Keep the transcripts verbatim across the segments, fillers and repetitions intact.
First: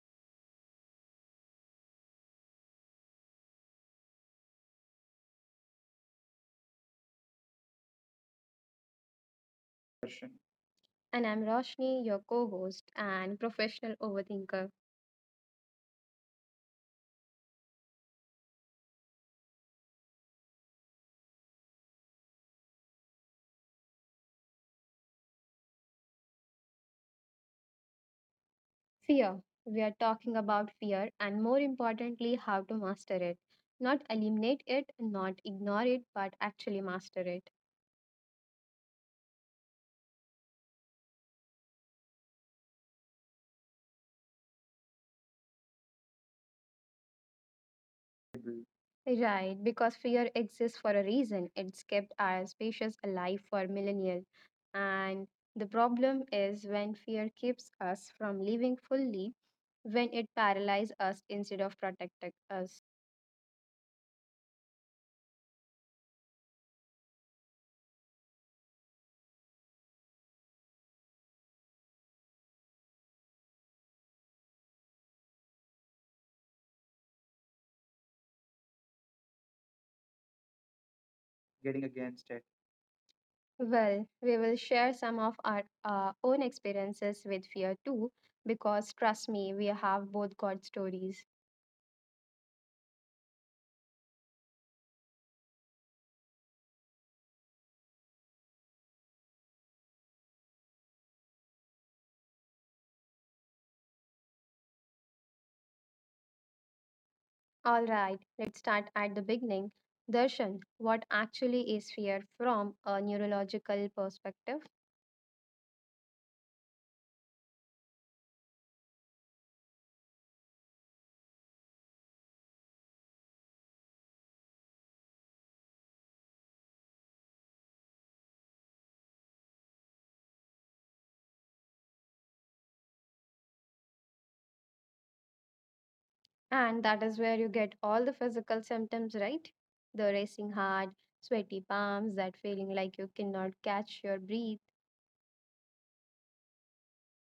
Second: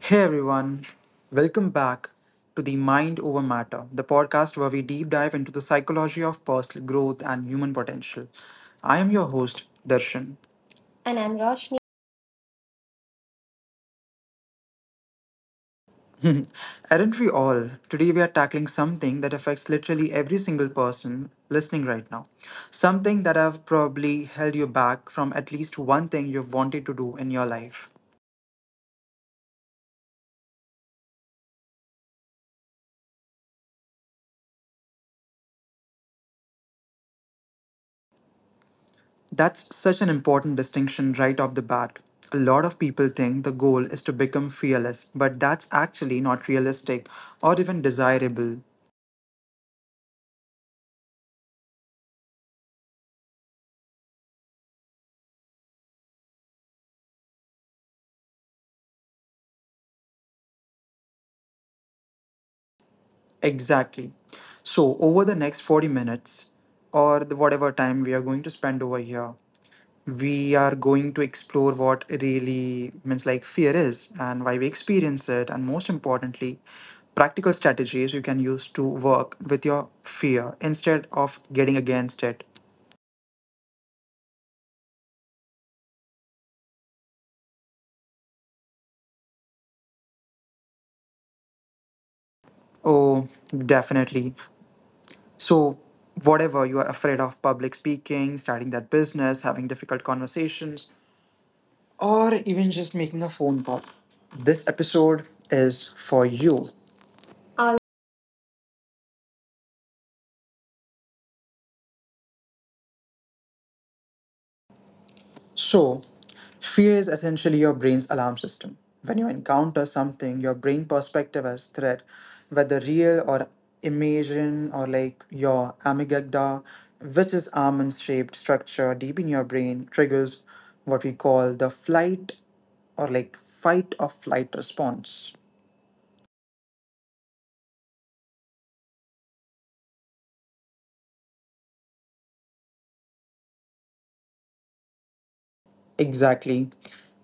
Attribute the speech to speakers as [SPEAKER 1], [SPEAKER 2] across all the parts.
[SPEAKER 1] Hey everyone, welcome back to the Mind Over Matter, the podcast where we deep dive into the psychology of personal growth and human potential. I am your host, Darshan.
[SPEAKER 2] Question.
[SPEAKER 1] And
[SPEAKER 2] And
[SPEAKER 1] I'm
[SPEAKER 2] I'm
[SPEAKER 1] Roshni.
[SPEAKER 2] Roshni, your co host and professional overthinker.
[SPEAKER 1] Aren't we all? Today we are tackling something that affects literally every single person listening right now. Something that have probably held you back from at least one thing you've wanted to do in your life.
[SPEAKER 2] Fear. We are talking about fear and more importantly, how to master it. Not eliminate it, not ignore it, but actually master it.
[SPEAKER 1] That's such an important distinction right off the bat. A lot of people think the goal is to become fearless, but that's actually not realistic or even
[SPEAKER 2] Agree.
[SPEAKER 1] desirable.
[SPEAKER 2] Right, because fear exists for a reason. It's kept our species alive for millennia. And the problem is when fear keeps us from living fully, when it paralyzes us instead of protecting us.
[SPEAKER 1] Exactly. So, over the next forty minutes, or the whatever time we are going to spend over here, we are going to explore what really means like fear is and why we experience it, and most importantly, practical strategies you can use to work with your fear instead of getting
[SPEAKER 2] Getting
[SPEAKER 1] against
[SPEAKER 2] against it.
[SPEAKER 1] it.
[SPEAKER 2] Well, we will share some of our uh, own experiences with fear too, because trust me, we have both got stories.
[SPEAKER 1] Oh, definitely. So, whatever you are afraid of public speaking, starting that business, having difficult conversations, or even just making a phone call, this episode is for you. All
[SPEAKER 2] All right, let's start at the beginning. Darshan, what actually is fear from a neurological perspective?
[SPEAKER 1] so, fear is essentially your brain's alarm system. When you encounter something, your brain perspective as threat, whether real or imagined or like your amygdala, which is almond shaped structure deep in your brain, triggers what we call the flight or like fight or flight response.
[SPEAKER 2] And that is where you get all the physical symptoms, right? The racing heart, sweaty palms, that feeling like you cannot catch your breath.
[SPEAKER 1] Exactly.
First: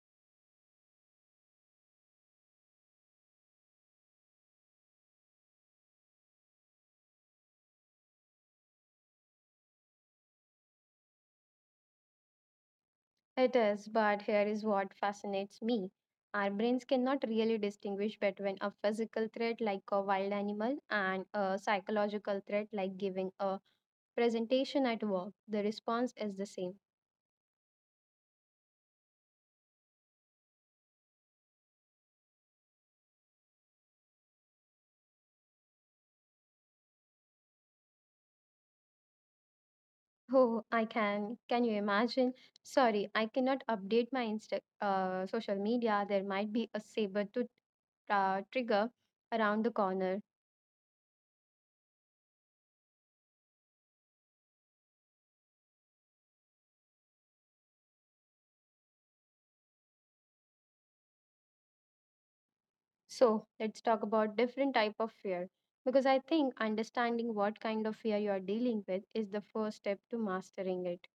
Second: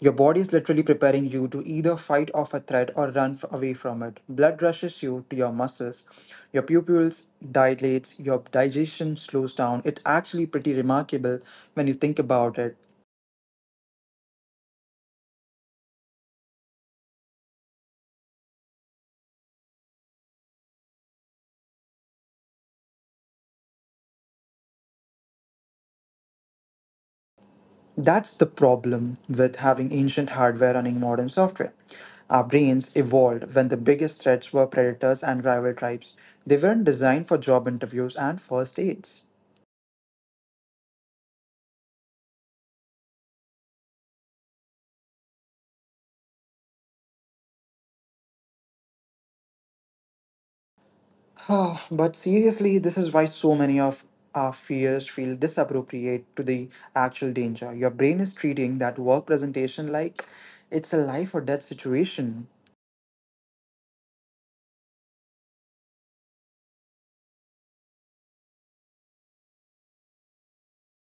[SPEAKER 1] Your body is literally preparing you to either fight off a threat or run f- away from it. Blood rushes you to your muscles. Your pupils dilates, your digestion slows down. It's actually pretty remarkable when you think about it.
[SPEAKER 2] It is, but here is what fascinates me. Our brains cannot really distinguish between a physical threat like a wild animal and a psychological threat like giving a presentation at work. The response is the same.
[SPEAKER 1] That's the problem with having ancient hardware running modern software. Our brains evolved when the biggest threats were predators and rival tribes. They weren't designed for job interviews and first aids.
[SPEAKER 2] Oh, I can. Can you imagine? Sorry, I cannot update my Insta- uh, social media. There might be a saber to uh, trigger around the corner.
[SPEAKER 1] Ah, but seriously, this is why so many of our fears feel disappropriate to the actual danger. Your brain is treating that work presentation like it's a life or death situation.
[SPEAKER 2] So let's talk about different type of fear because I think understanding what kind of fear you are dealing with is the first step to mastering it.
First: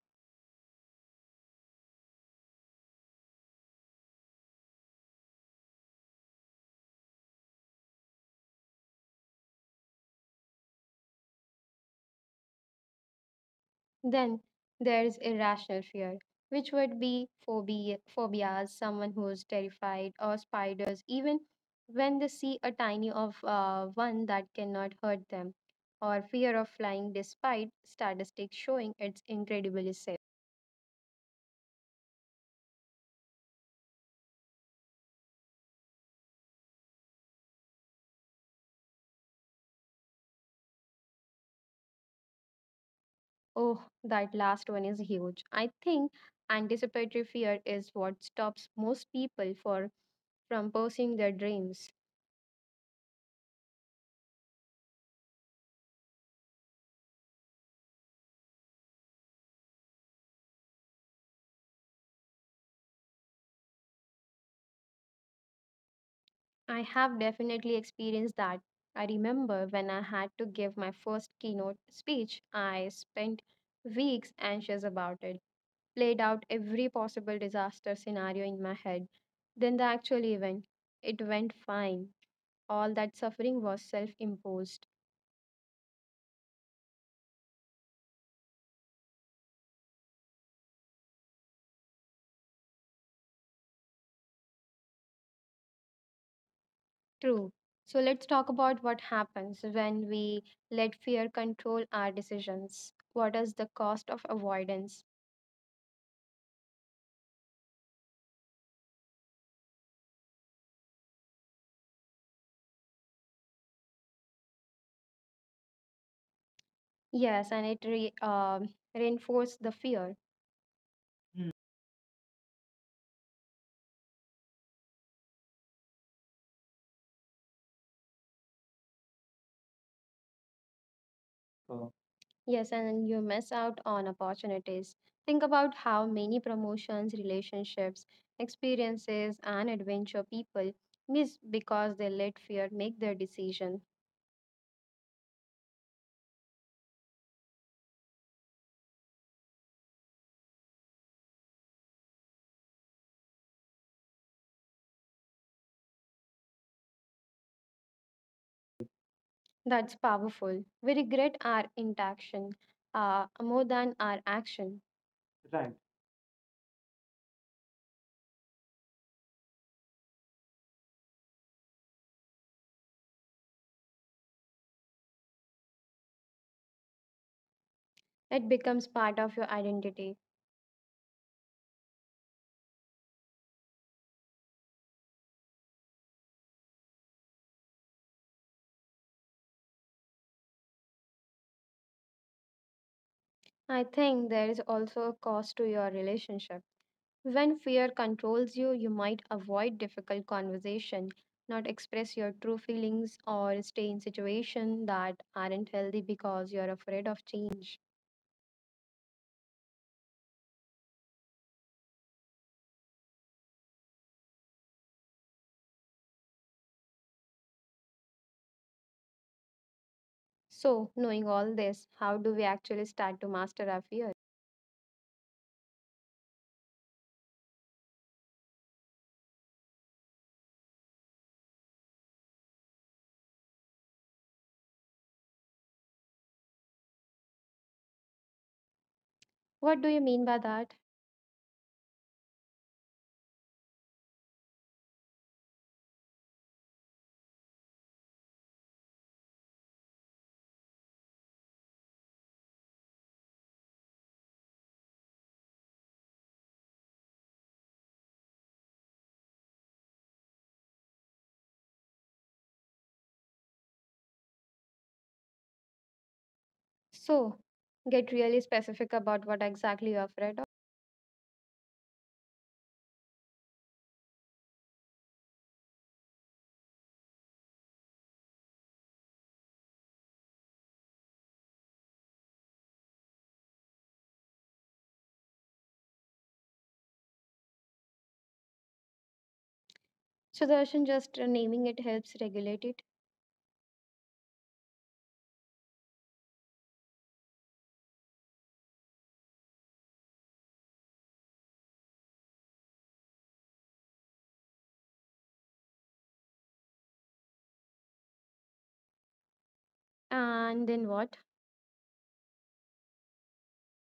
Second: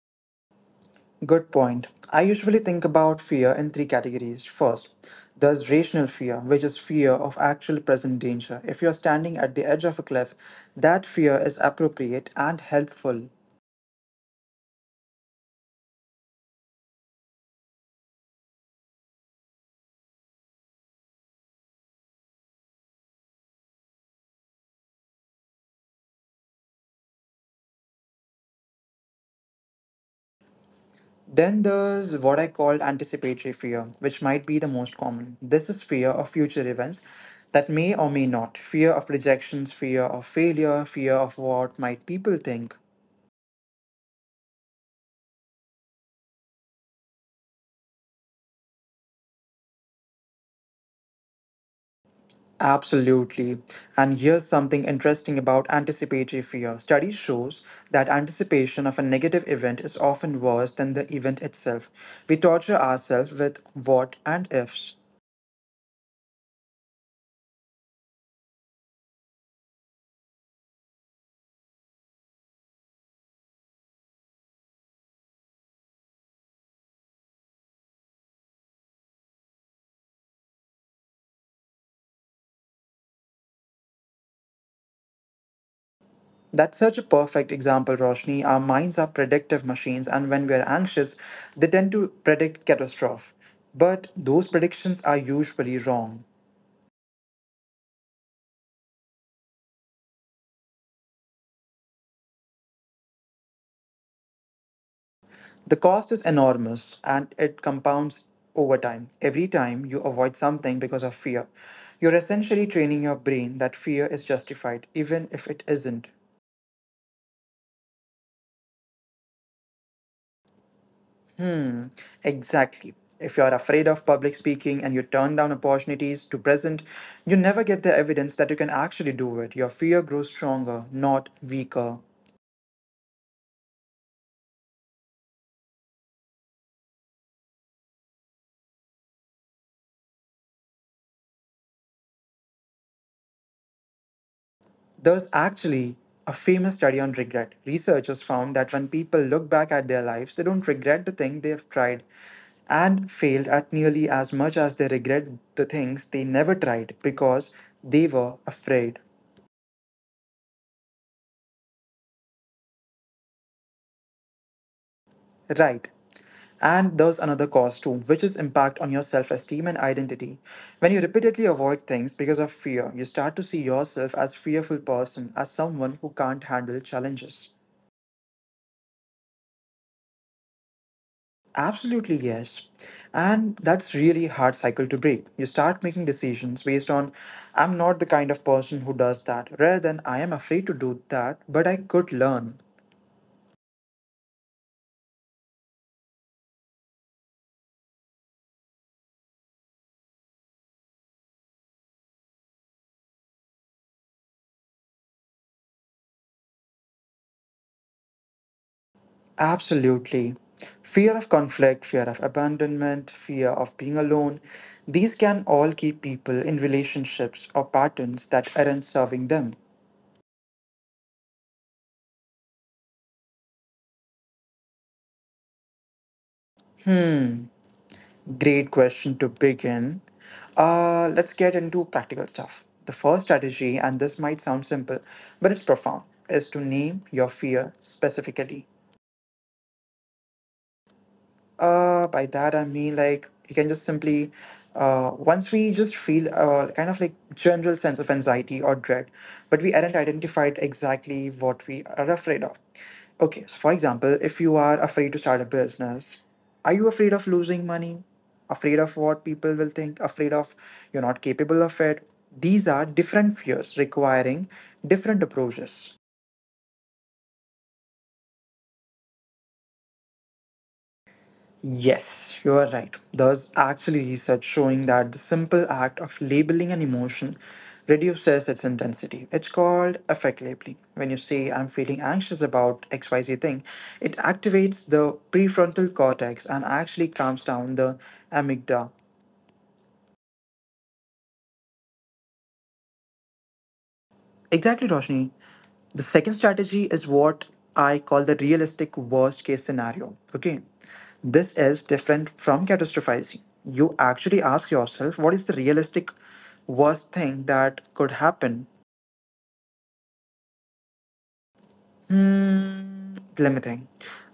[SPEAKER 1] Good point. I usually think about fear in three categories. First, there's rational fear, which is fear of actual present danger. If you're standing at the edge of a cliff, that fear is appropriate and helpful.
[SPEAKER 2] Then there is irrational fear, which would be phobia, phobias, someone who is terrified, or spiders, even when they see a tiny of uh, one that cannot hurt them, or fear of flying, despite statistics showing it's incredibly safe.
[SPEAKER 1] Then there's what I call anticipatory fear, which might be the most common. This is fear of future events that may or may not. Fear of rejections, fear of failure, fear of what might people think.
[SPEAKER 2] Oh, that last one is huge. I think anticipatory fear is what stops most people for from pursuing their dreams.
[SPEAKER 1] Absolutely. And here's something interesting about anticipatory fear. Studies shows that anticipation of a negative event is often worse than the event itself. We torture ourselves with what and ifs.
[SPEAKER 2] I have definitely experienced that. I remember when I had to give my first keynote speech, I spent weeks anxious about it, played out every possible disaster scenario in my head. Then the actual event, it went fine. All that suffering was self imposed.
[SPEAKER 1] That's such a perfect example, Roshni. Our minds are predictive machines, and when we are anxious, they tend to predict catastrophe. But those predictions are usually wrong.
[SPEAKER 2] True. So let's talk about what happens when we let fear control our decisions. What is the cost of avoidance?
[SPEAKER 1] The cost is enormous and it compounds over time. Every time you avoid something because of fear, you're essentially training your brain that fear is justified, even if it isn't.
[SPEAKER 2] Yes, and it re, um reinforces the fear.
[SPEAKER 1] Hmm,
[SPEAKER 2] Mm.
[SPEAKER 1] exactly. If you're afraid of public speaking and you turn down opportunities to present, you never get the evidence that you can actually do it. Your fear grows stronger, not weaker.
[SPEAKER 2] Oh. Yes, and you miss out on opportunities. Think about how many promotions, relationships, experiences, and adventure people miss because they let fear make their decision.
[SPEAKER 1] There's actually a famous study on regret. Researchers found that when people look back at their lives, they don't regret the thing they have tried and failed at nearly as much as they regret the things they never tried because they were afraid.
[SPEAKER 2] That's powerful. We regret our inaction uh, more than our action.
[SPEAKER 1] Right.
[SPEAKER 2] Right.
[SPEAKER 1] And there's another cause too, which is impact on your self esteem and identity. When you repeatedly avoid things because of fear, you start to see yourself as fearful person, as someone who can't handle challenges.
[SPEAKER 2] It becomes part of your identity.
[SPEAKER 1] Absolutely yes. And that's really hard cycle to break. You start making decisions based on I'm not the kind of person who does that, rather than I am afraid to do that, but I could learn.
[SPEAKER 2] I think there is also a cost to your relationship. When fear controls you, you might avoid difficult conversation, not express your true feelings, or stay in situations that aren't healthy because you're afraid of change.
[SPEAKER 1] Absolutely. Fear of conflict, fear of abandonment, fear of being alone, these can all keep people in relationships or patterns that aren't serving them.
[SPEAKER 2] So, knowing all this, how do we actually start to master our fear?
[SPEAKER 1] Hmm, great question to begin. Uh, let's get into practical stuff. The first strategy, and this might sound simple, but it's profound, is to name your fear specifically.
[SPEAKER 2] What do you mean by that?
[SPEAKER 1] Uh, by that I mean like you can just simply, uh, once we just feel uh, kind of like general sense of anxiety or dread, but we aren't identified exactly what we are afraid of. Okay, so for example, if you are afraid to start a business, are you afraid of losing money? Afraid of what people will think? Afraid of you're not capable of it? These are different fears requiring different approaches.
[SPEAKER 2] So, get really specific about what exactly you're afraid of.
[SPEAKER 1] Yes, you are right. There's actually research showing that the simple act of labeling an emotion reduces its intensity. It's called affect labeling. When you say, I'm feeling anxious about X Y Z thing, it activates the prefrontal cortex and actually calms down the amygdala.
[SPEAKER 2] So, Darshan, just uh, naming it helps regulate it.
[SPEAKER 1] Exactly, Roshni. The second strategy is what I call the realistic worst case scenario. Okay. This is different from catastrophizing. You actually ask yourself, what is the realistic worst thing that could happen?
[SPEAKER 2] And then what?
[SPEAKER 1] Hmm, let me think.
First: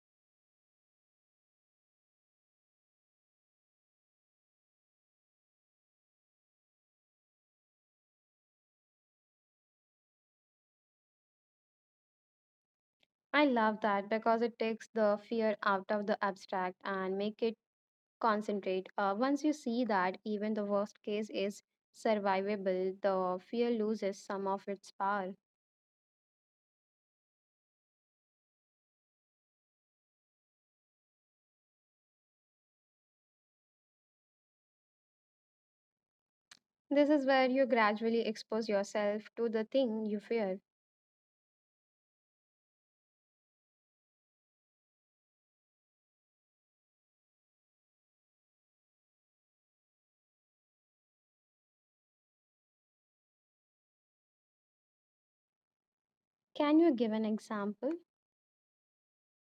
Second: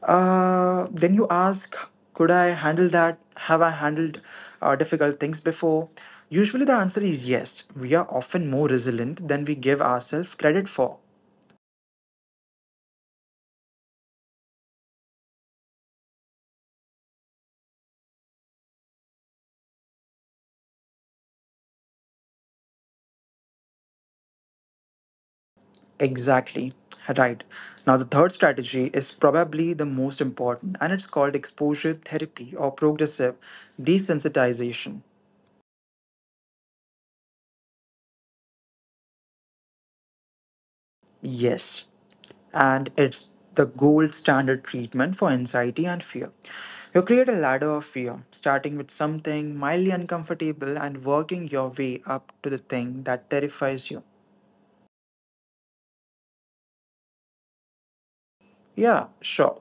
[SPEAKER 1] Uh, then you ask, could I handle that? Have I handled uh, difficult things before? Usually the answer is yes. We are often more resilient than we give ourselves credit for.
[SPEAKER 2] I love that because it takes the fear out of the abstract and make it concentrate. Uh, once you see that even the worst case is survivable, the fear loses some of its power.
[SPEAKER 1] Exactly. Right. Now, the third strategy is probably the most important, and it's called exposure therapy or progressive desensitization.
[SPEAKER 2] This is where you gradually expose yourself to the thing you fear.
[SPEAKER 1] Yes. And it's the gold standard treatment for anxiety and fear. You create a ladder of fear, starting with something mildly uncomfortable and working your way up to the thing that terrifies you.
[SPEAKER 2] Can you give an example?
[SPEAKER 1] Yeah, sure.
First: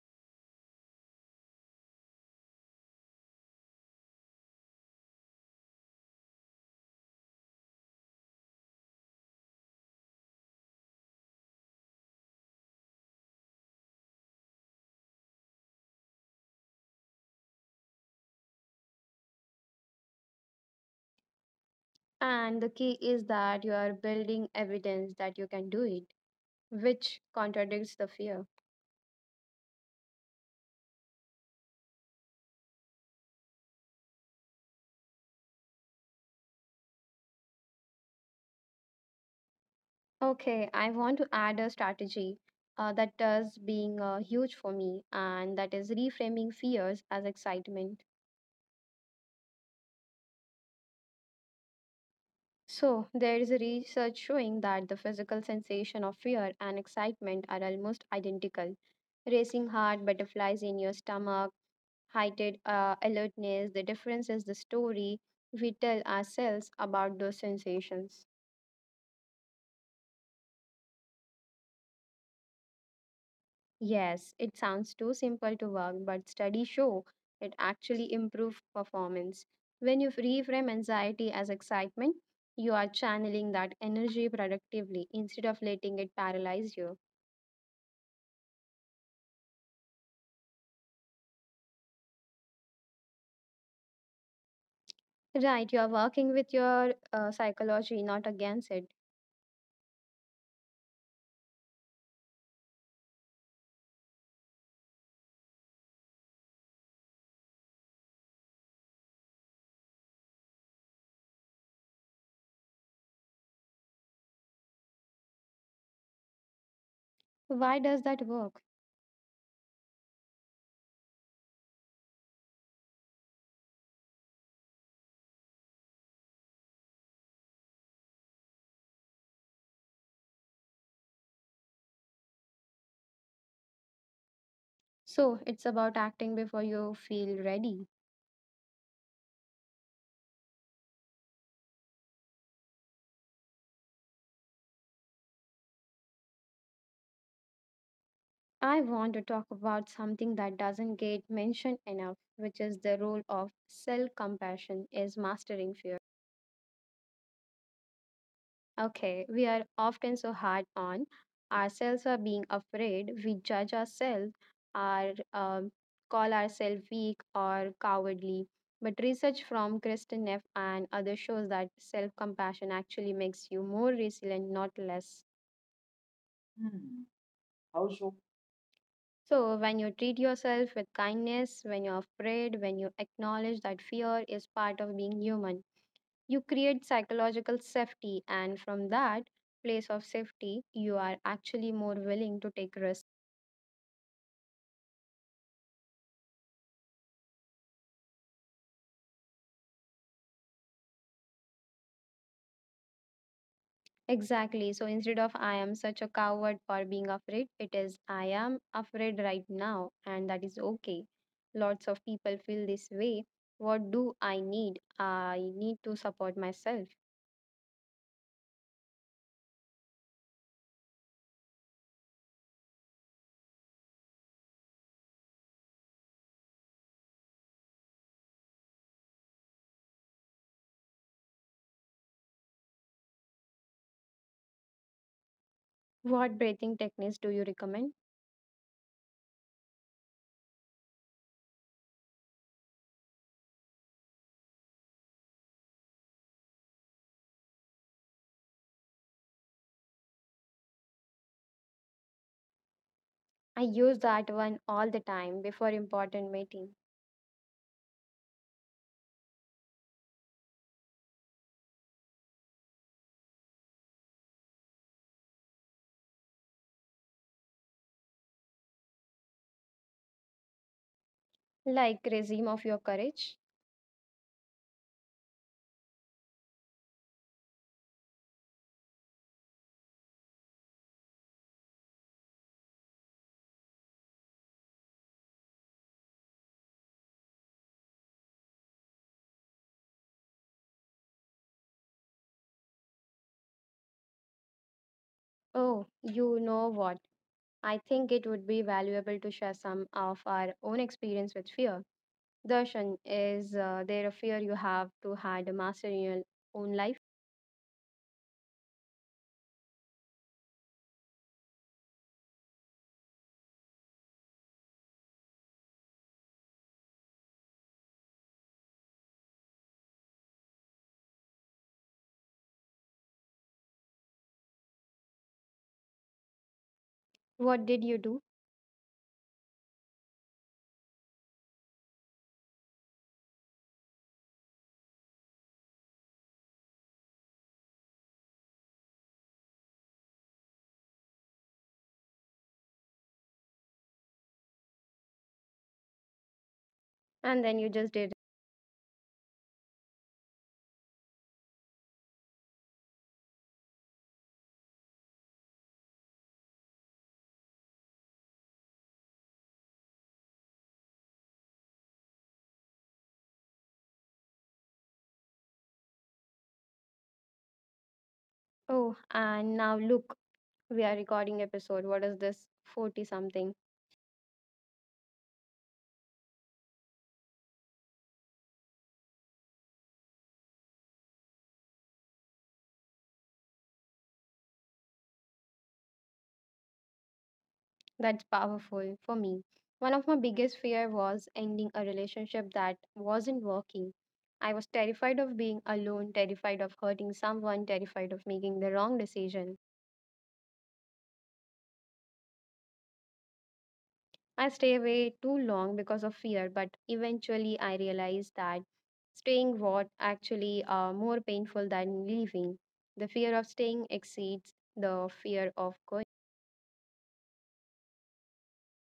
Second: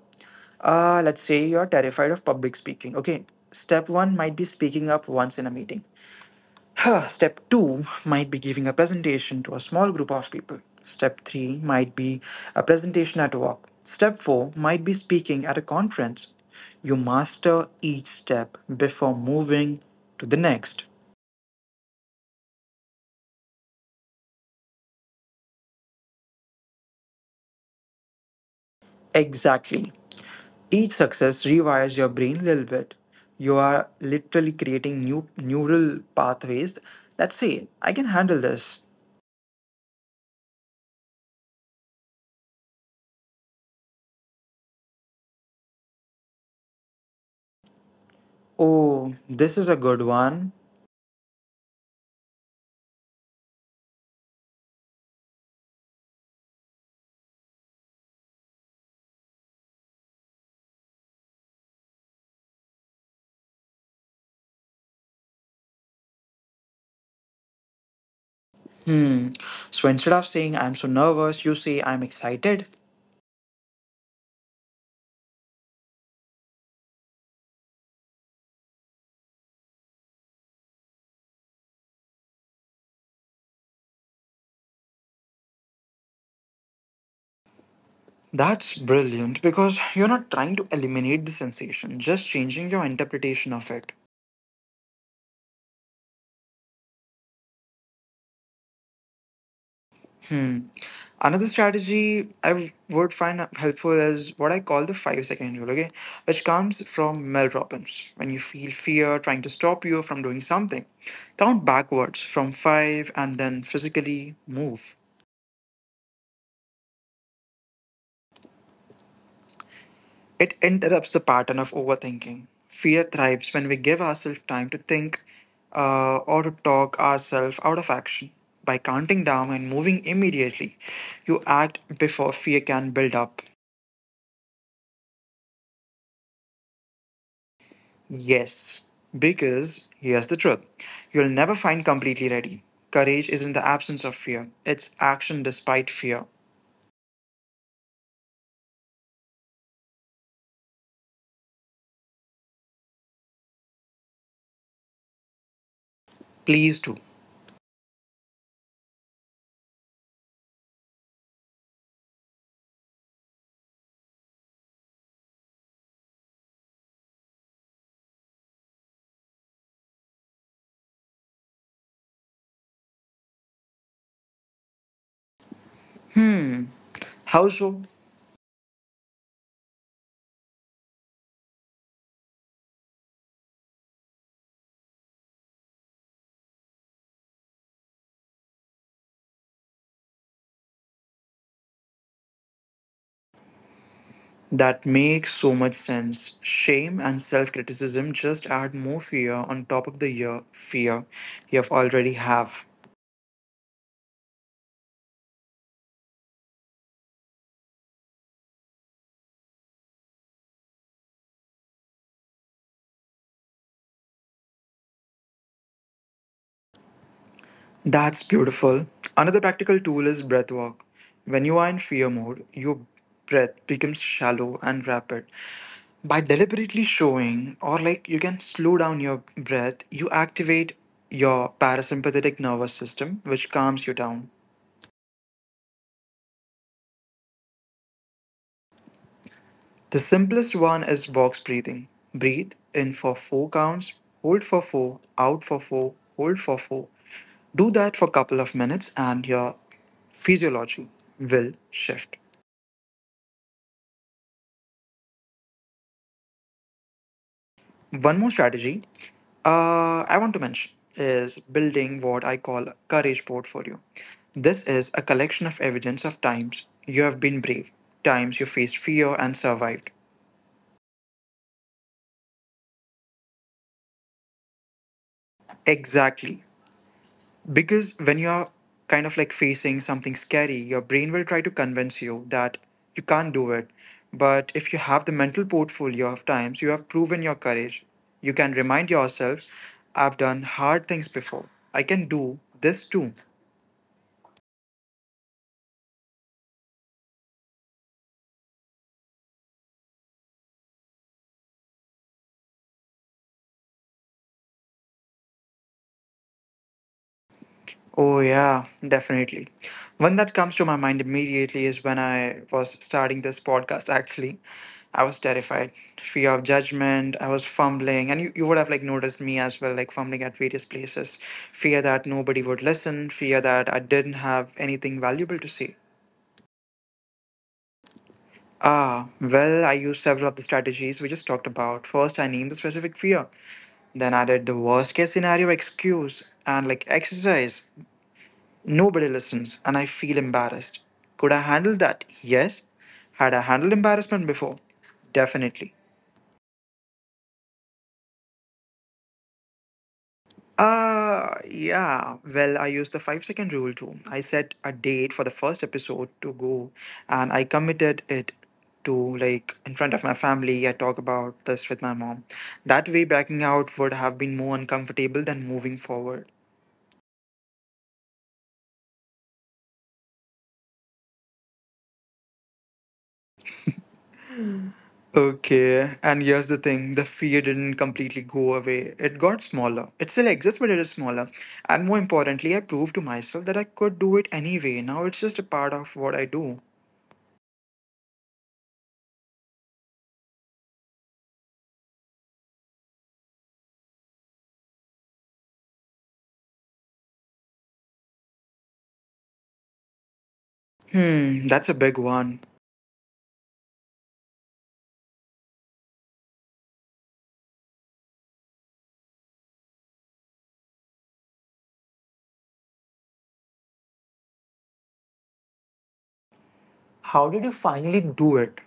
[SPEAKER 1] Uh, let's say you're terrified of public speaking. Okay, step one might be speaking up once in a meeting. Step two might be giving a presentation to a small group of people. Step three might be a presentation at work. Step four might be speaking at a conference. You master each step before moving to the next.
[SPEAKER 2] And the key is that you are building evidence that you can do it, which contradicts the fear.
[SPEAKER 1] Exactly. Each success rewires your brain a little bit. You are literally creating new neural pathways that say, I can handle this.
[SPEAKER 2] Okay, I want to add a strategy uh, that does being uh, huge for me, and that is reframing fears as excitement.
[SPEAKER 1] Oh, this is a good one.
[SPEAKER 2] So, there is a research showing that the physical sensation of fear and excitement are almost identical. Racing heart, butterflies in your stomach, heightened uh, alertness, the difference is the story we tell ourselves about those sensations.
[SPEAKER 1] Hmm. So instead of saying I'm so nervous, you say I'm excited.
[SPEAKER 2] Yes, it sounds too simple to work, but studies show it actually improves performance. When you reframe anxiety as excitement, you are channeling that energy productively instead of letting it paralyze you.
[SPEAKER 1] That's brilliant because you're not trying to eliminate the sensation, just changing your interpretation of it.
[SPEAKER 2] Right, you are working with your uh, psychology, not against it.
[SPEAKER 1] Hmm. Another strategy I would find helpful is what I call the five second rule, okay? Which comes from Mel Robbins. When you feel fear trying to stop you from doing something, count backwards from five and then physically move.
[SPEAKER 2] Why does that work?
[SPEAKER 1] It interrupts the pattern of overthinking. Fear thrives when we give ourselves time to think uh, or to talk ourselves out of action. By counting down and moving immediately, you act before fear can build up.
[SPEAKER 2] So, it's about acting before you feel ready.
[SPEAKER 1] Yes, because here's the truth you'll never find completely ready. Courage isn't the absence of fear, it's action despite fear.
[SPEAKER 2] I want to talk about something that doesn't get mentioned enough, which is the role of self compassion is mastering fear.
[SPEAKER 1] Please do.
[SPEAKER 2] Okay, we are often so hard on ourselves for being afraid. We judge ourselves, or um, call ourselves weak or cowardly. But research from Kristen Neff and others shows that self-compassion actually makes you more resilient, not less.
[SPEAKER 1] Hmm,
[SPEAKER 2] Hmm.
[SPEAKER 1] how
[SPEAKER 2] How
[SPEAKER 1] so?
[SPEAKER 2] so? So, when you treat yourself with kindness, when you're afraid, when you acknowledge that fear is part of being human, you create psychological safety, and from that place of safety, you are actually more willing to take risks.
[SPEAKER 1] That makes so much sense. Shame and self criticism just add more fear on top of the year fear you have already have.
[SPEAKER 2] Exactly. So instead of I am such a coward for being afraid, it is I am afraid right now, and that is okay. Lots of people feel this way. What do I need? I need to support myself.
[SPEAKER 1] That's beautiful. Another practical tool is breath work. When you are in fear mode, your breath becomes shallow and rapid. By deliberately showing or like you can slow down your breath, you activate your parasympathetic nervous system, which calms you down.
[SPEAKER 2] What breathing techniques do you recommend?
[SPEAKER 1] The simplest one is box breathing. Breathe in for four counts, hold for four, out for four, hold for four. Do that for a couple of minutes and your physiology will shift.
[SPEAKER 2] I use that one all the time before important meeting.
[SPEAKER 1] One more strategy uh, I want to mention is building what I call a courage portfolio. This is a collection of evidence of times you have been brave, times you faced fear and survived.
[SPEAKER 2] Like regime of your courage.
[SPEAKER 1] Exactly. Because when you're kind of like facing something scary, your brain will try to convince you that you can't do it. But if you have the mental portfolio of times you have proven your courage, you can remind yourself, I've done hard things before, I can do this too.
[SPEAKER 2] Oh, you know what? I think it would be valuable to share some of our own experience with fear. Darshan, is uh, there a fear you have to had a master in your own life?
[SPEAKER 1] Oh, yeah, definitely. One that comes to my mind immediately is when I was starting this podcast, actually. I was terrified, fear of judgment. I was fumbling, and you, you would have like noticed me as well, like fumbling at various places. Fear that nobody would listen, fear that I didn't have anything valuable to say.
[SPEAKER 2] What did you do?
[SPEAKER 1] Ah, well, I used several of the strategies we just talked about. First, I named the specific fear. Then I did the worst case scenario excuse and like exercise. Nobody listens, and I feel embarrassed. Could I handle that? Yes. Had I handled embarrassment before? Definitely.
[SPEAKER 2] And then you just did.
[SPEAKER 1] Uh, yeah. Well, I used the five second rule too. I set a date for the first episode to go, and I committed it to like in front of my family. I talk about this with my mom. That way, backing out would have been more uncomfortable than moving forward.
[SPEAKER 2] Oh, and now look, we are recording episode. What is this? forty something.
[SPEAKER 1] Okay, and here's the thing the fear didn't completely go away. It got smaller. It still exists, but it is smaller. And more importantly, I proved to myself that I could do it anyway. Now it's just a part of what I do.
[SPEAKER 2] That's powerful for me. One of my biggest fear was ending a relationship that wasn't working. I was terrified of being alone, terrified of hurting someone, terrified of making the wrong decision.
[SPEAKER 1] Hmm, that's a big one.
[SPEAKER 2] I stay away too long because of fear, but eventually I realized that staying was actually uh, more painful than leaving. The fear of staying exceeds the fear of going.
[SPEAKER 1] How did you finally do it?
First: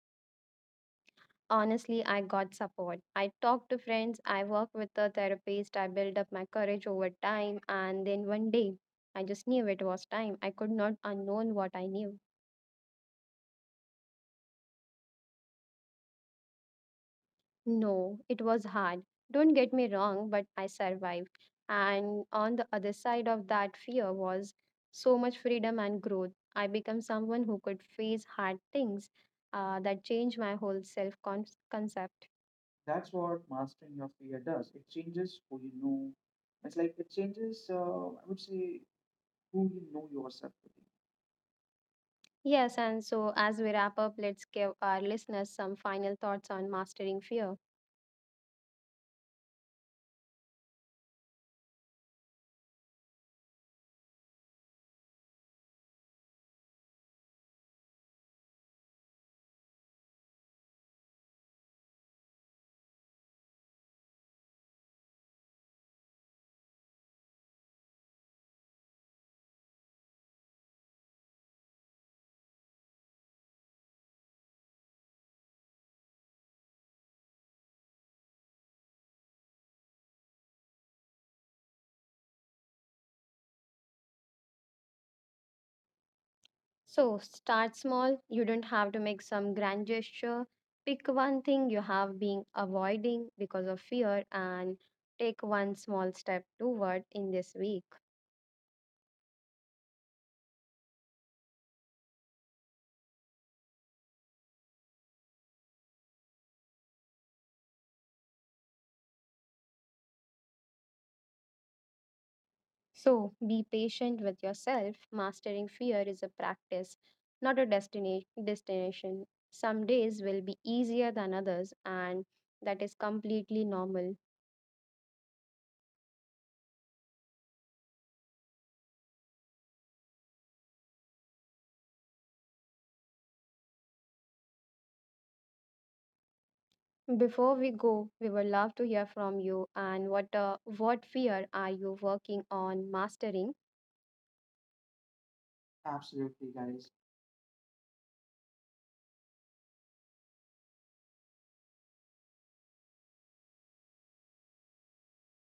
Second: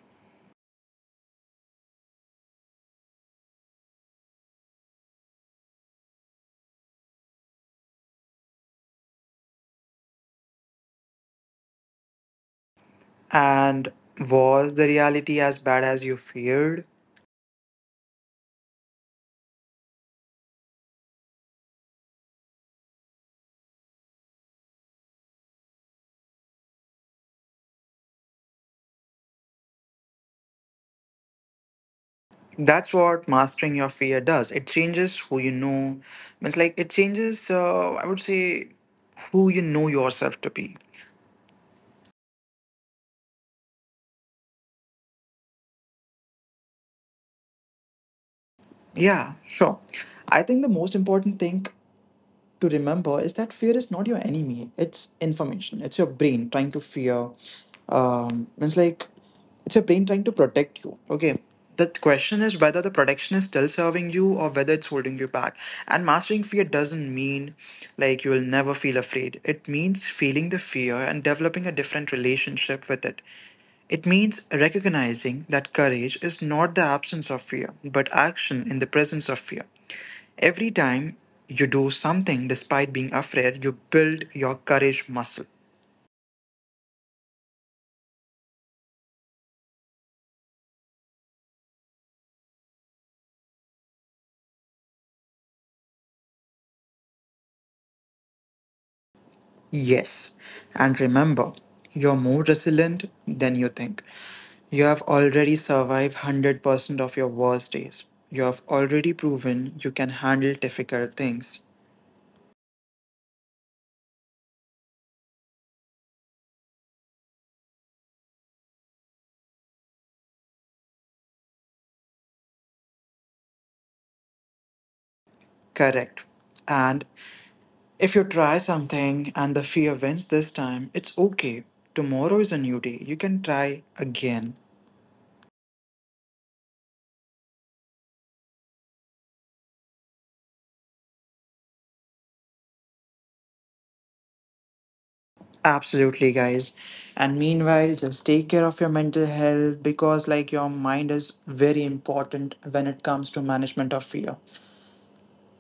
[SPEAKER 2] Honestly, I got support. I talked to friends, I worked with a therapist, I built up my courage over time, and then one day I just knew it was time. I could not unknown what I knew.
[SPEAKER 1] And was the reality as bad as you feared?
[SPEAKER 2] No, it was hard. Don't get me wrong, but I survived. And on the other side of that fear was so much freedom and growth. I became someone who could face hard things uh, that changed my whole self
[SPEAKER 1] That's what mastering your
[SPEAKER 2] concept.
[SPEAKER 1] fear does. It
[SPEAKER 2] That's what
[SPEAKER 1] changes who you
[SPEAKER 2] mastering your
[SPEAKER 1] know.
[SPEAKER 2] fear does. It
[SPEAKER 1] It's like it
[SPEAKER 2] changes who you
[SPEAKER 1] changes,
[SPEAKER 2] know.
[SPEAKER 1] uh, I would
[SPEAKER 2] It's like
[SPEAKER 1] say,
[SPEAKER 2] it changes,
[SPEAKER 1] who you
[SPEAKER 2] uh, I
[SPEAKER 1] know
[SPEAKER 2] would
[SPEAKER 1] yourself
[SPEAKER 2] say,
[SPEAKER 1] to be.
[SPEAKER 2] who you know yourself to be. Yes, and so as we wrap up, let's give our listeners some final thoughts on mastering fear.
[SPEAKER 1] Yeah, sure. I think the most important thing to remember is that fear is not your enemy. It's information. It's your brain trying to fear. Um, it's like it's your brain trying to protect you. Okay. The question is whether the protection is still serving you or whether it's holding you back. And mastering fear doesn't mean like you will never feel afraid. It means feeling the fear and developing a different relationship with it. It means recognizing that courage is not the absence of fear, but action in the presence of fear. Every time you do something despite being afraid, you build your courage muscle.
[SPEAKER 2] So start small. You don't have to make some grand gesture. Pick one thing you have been avoiding because of fear and take one small step toward in this week.
[SPEAKER 1] Yes, and remember, you're more resilient than you think. You have already survived one hundred percent of your worst days. You have already proven you can handle difficult things.
[SPEAKER 2] So be patient with yourself. Mastering fear is a practice, not a destina- destination. Some days will be easier than others, and that is completely normal.
[SPEAKER 1] Correct. And if you try something and the fear wins this time, it's okay. Tomorrow is a new day. You can try again.
[SPEAKER 2] Before we go, we would love to hear from you and what uh, what fear are you working on mastering.
[SPEAKER 1] Absolutely,
[SPEAKER 2] Absolutely,
[SPEAKER 1] guys.
[SPEAKER 2] guys.
[SPEAKER 1] And meanwhile, just take care of your mental health because, like, your mind is very important when it comes to management of fear.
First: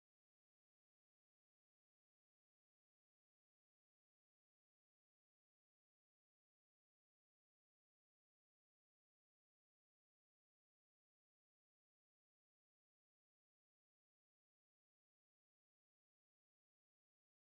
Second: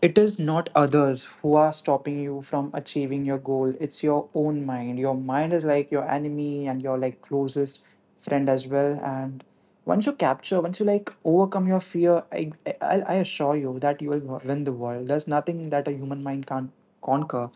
[SPEAKER 1] It is not others who are stopping you from achieving your goal, it's your own mind. Your mind is like your enemy and your like closest friend as well. And once you capture, once you like overcome your fear, I, I, I assure you that you will win the world. There's nothing that a human mind can't conquer.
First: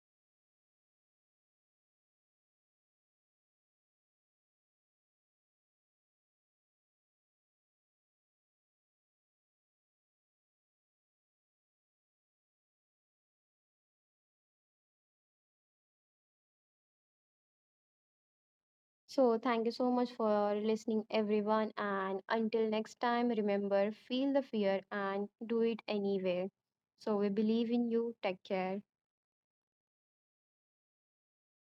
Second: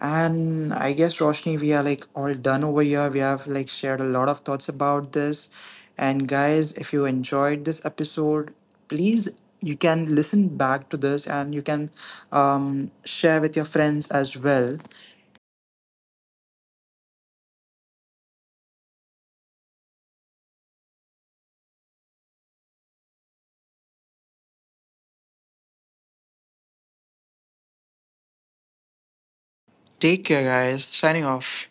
[SPEAKER 1] And I guess Roshni, we are like all done over here. We have like shared a lot of thoughts about this. And guys, if you enjoyed this episode, please you can listen back to this and you can um, share with your friends as well.
[SPEAKER 2] So, thank you so much for listening, everyone. And until next time, remember feel the fear and do it anyway. So, we believe in you. Take care.
[SPEAKER 1] Take care, guys. Signing off.